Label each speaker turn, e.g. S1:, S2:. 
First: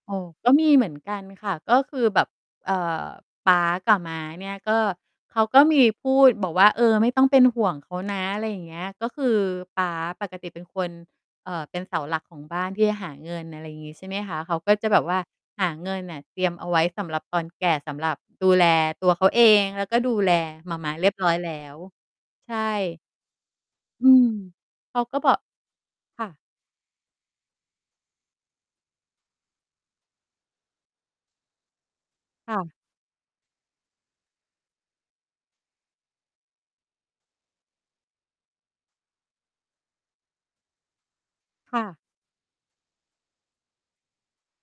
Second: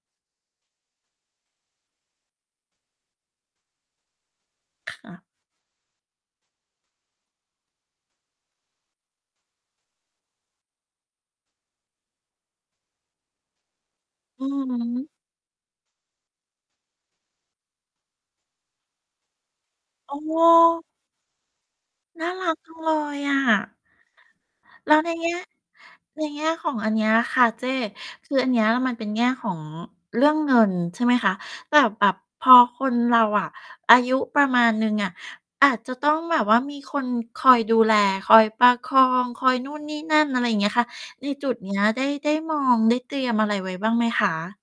S1: โอ้ ก็มีเหมือนกันค่ะ ก็คือแบบ เอ่อ ป๊ากับม้าเนี่ย ก็
S2: ค่ะ
S1: เขาก็มีพูดบอกว่า "เออ ไม่ต้องเป็นห่วง เขานะ" อะไรอย่างเงี้ย ก็คือป๊าปกติเป็นคน เอ่อ เป็นเสาหลักของบ้านที่จะหาเงิน อะไรอย่างงี้ ใช่ไหมคะ
S2: อื
S1: เขา
S2: อ
S1: ก็จะแ
S2: ฮ
S1: บ
S2: ึ
S1: บว่า หาเงินน่ะเตรียมเอาไว้สำหรับตอนแก่ สำหรับดูแลตัวเขาเอง แล้วก็
S2: โ
S1: ด
S2: อ
S1: ูแลหม่า
S2: ้!
S1: ม้าเรียบร้อยแล้ว
S2: น่าร
S1: ใ
S2: ั
S1: ช
S2: กจังเล
S1: ่
S2: ยอะ
S1: อืม
S2: แล้
S1: เข
S2: ว
S1: า
S2: ใน
S1: ก็
S2: แง
S1: บอ
S2: ่
S1: ก
S2: ใ
S1: ค
S2: น
S1: ่ะ
S2: แง่ของอันเนี้ยค่ะเจ๊ คืออันเนี้ยมันเป็นแง่ของเรื่องเงิน ใช่ไหมคะ แต่แบบพ
S1: ค่
S2: อ
S1: ะ
S2: คนเราอะอายุประมาณหนึ่งอะ อาจจะต้องแบบว่ามีคนคอยดูแล คอยประคอง คอยนู่นนี่นั่น อะไรอย่างเงี้ยค่ะ ในจุดเนี
S1: ค
S2: ้
S1: ่
S2: ย
S1: ะ
S2: ได้ ได้มองได้เตรียมอะไรไว้บ้างไหมคะ?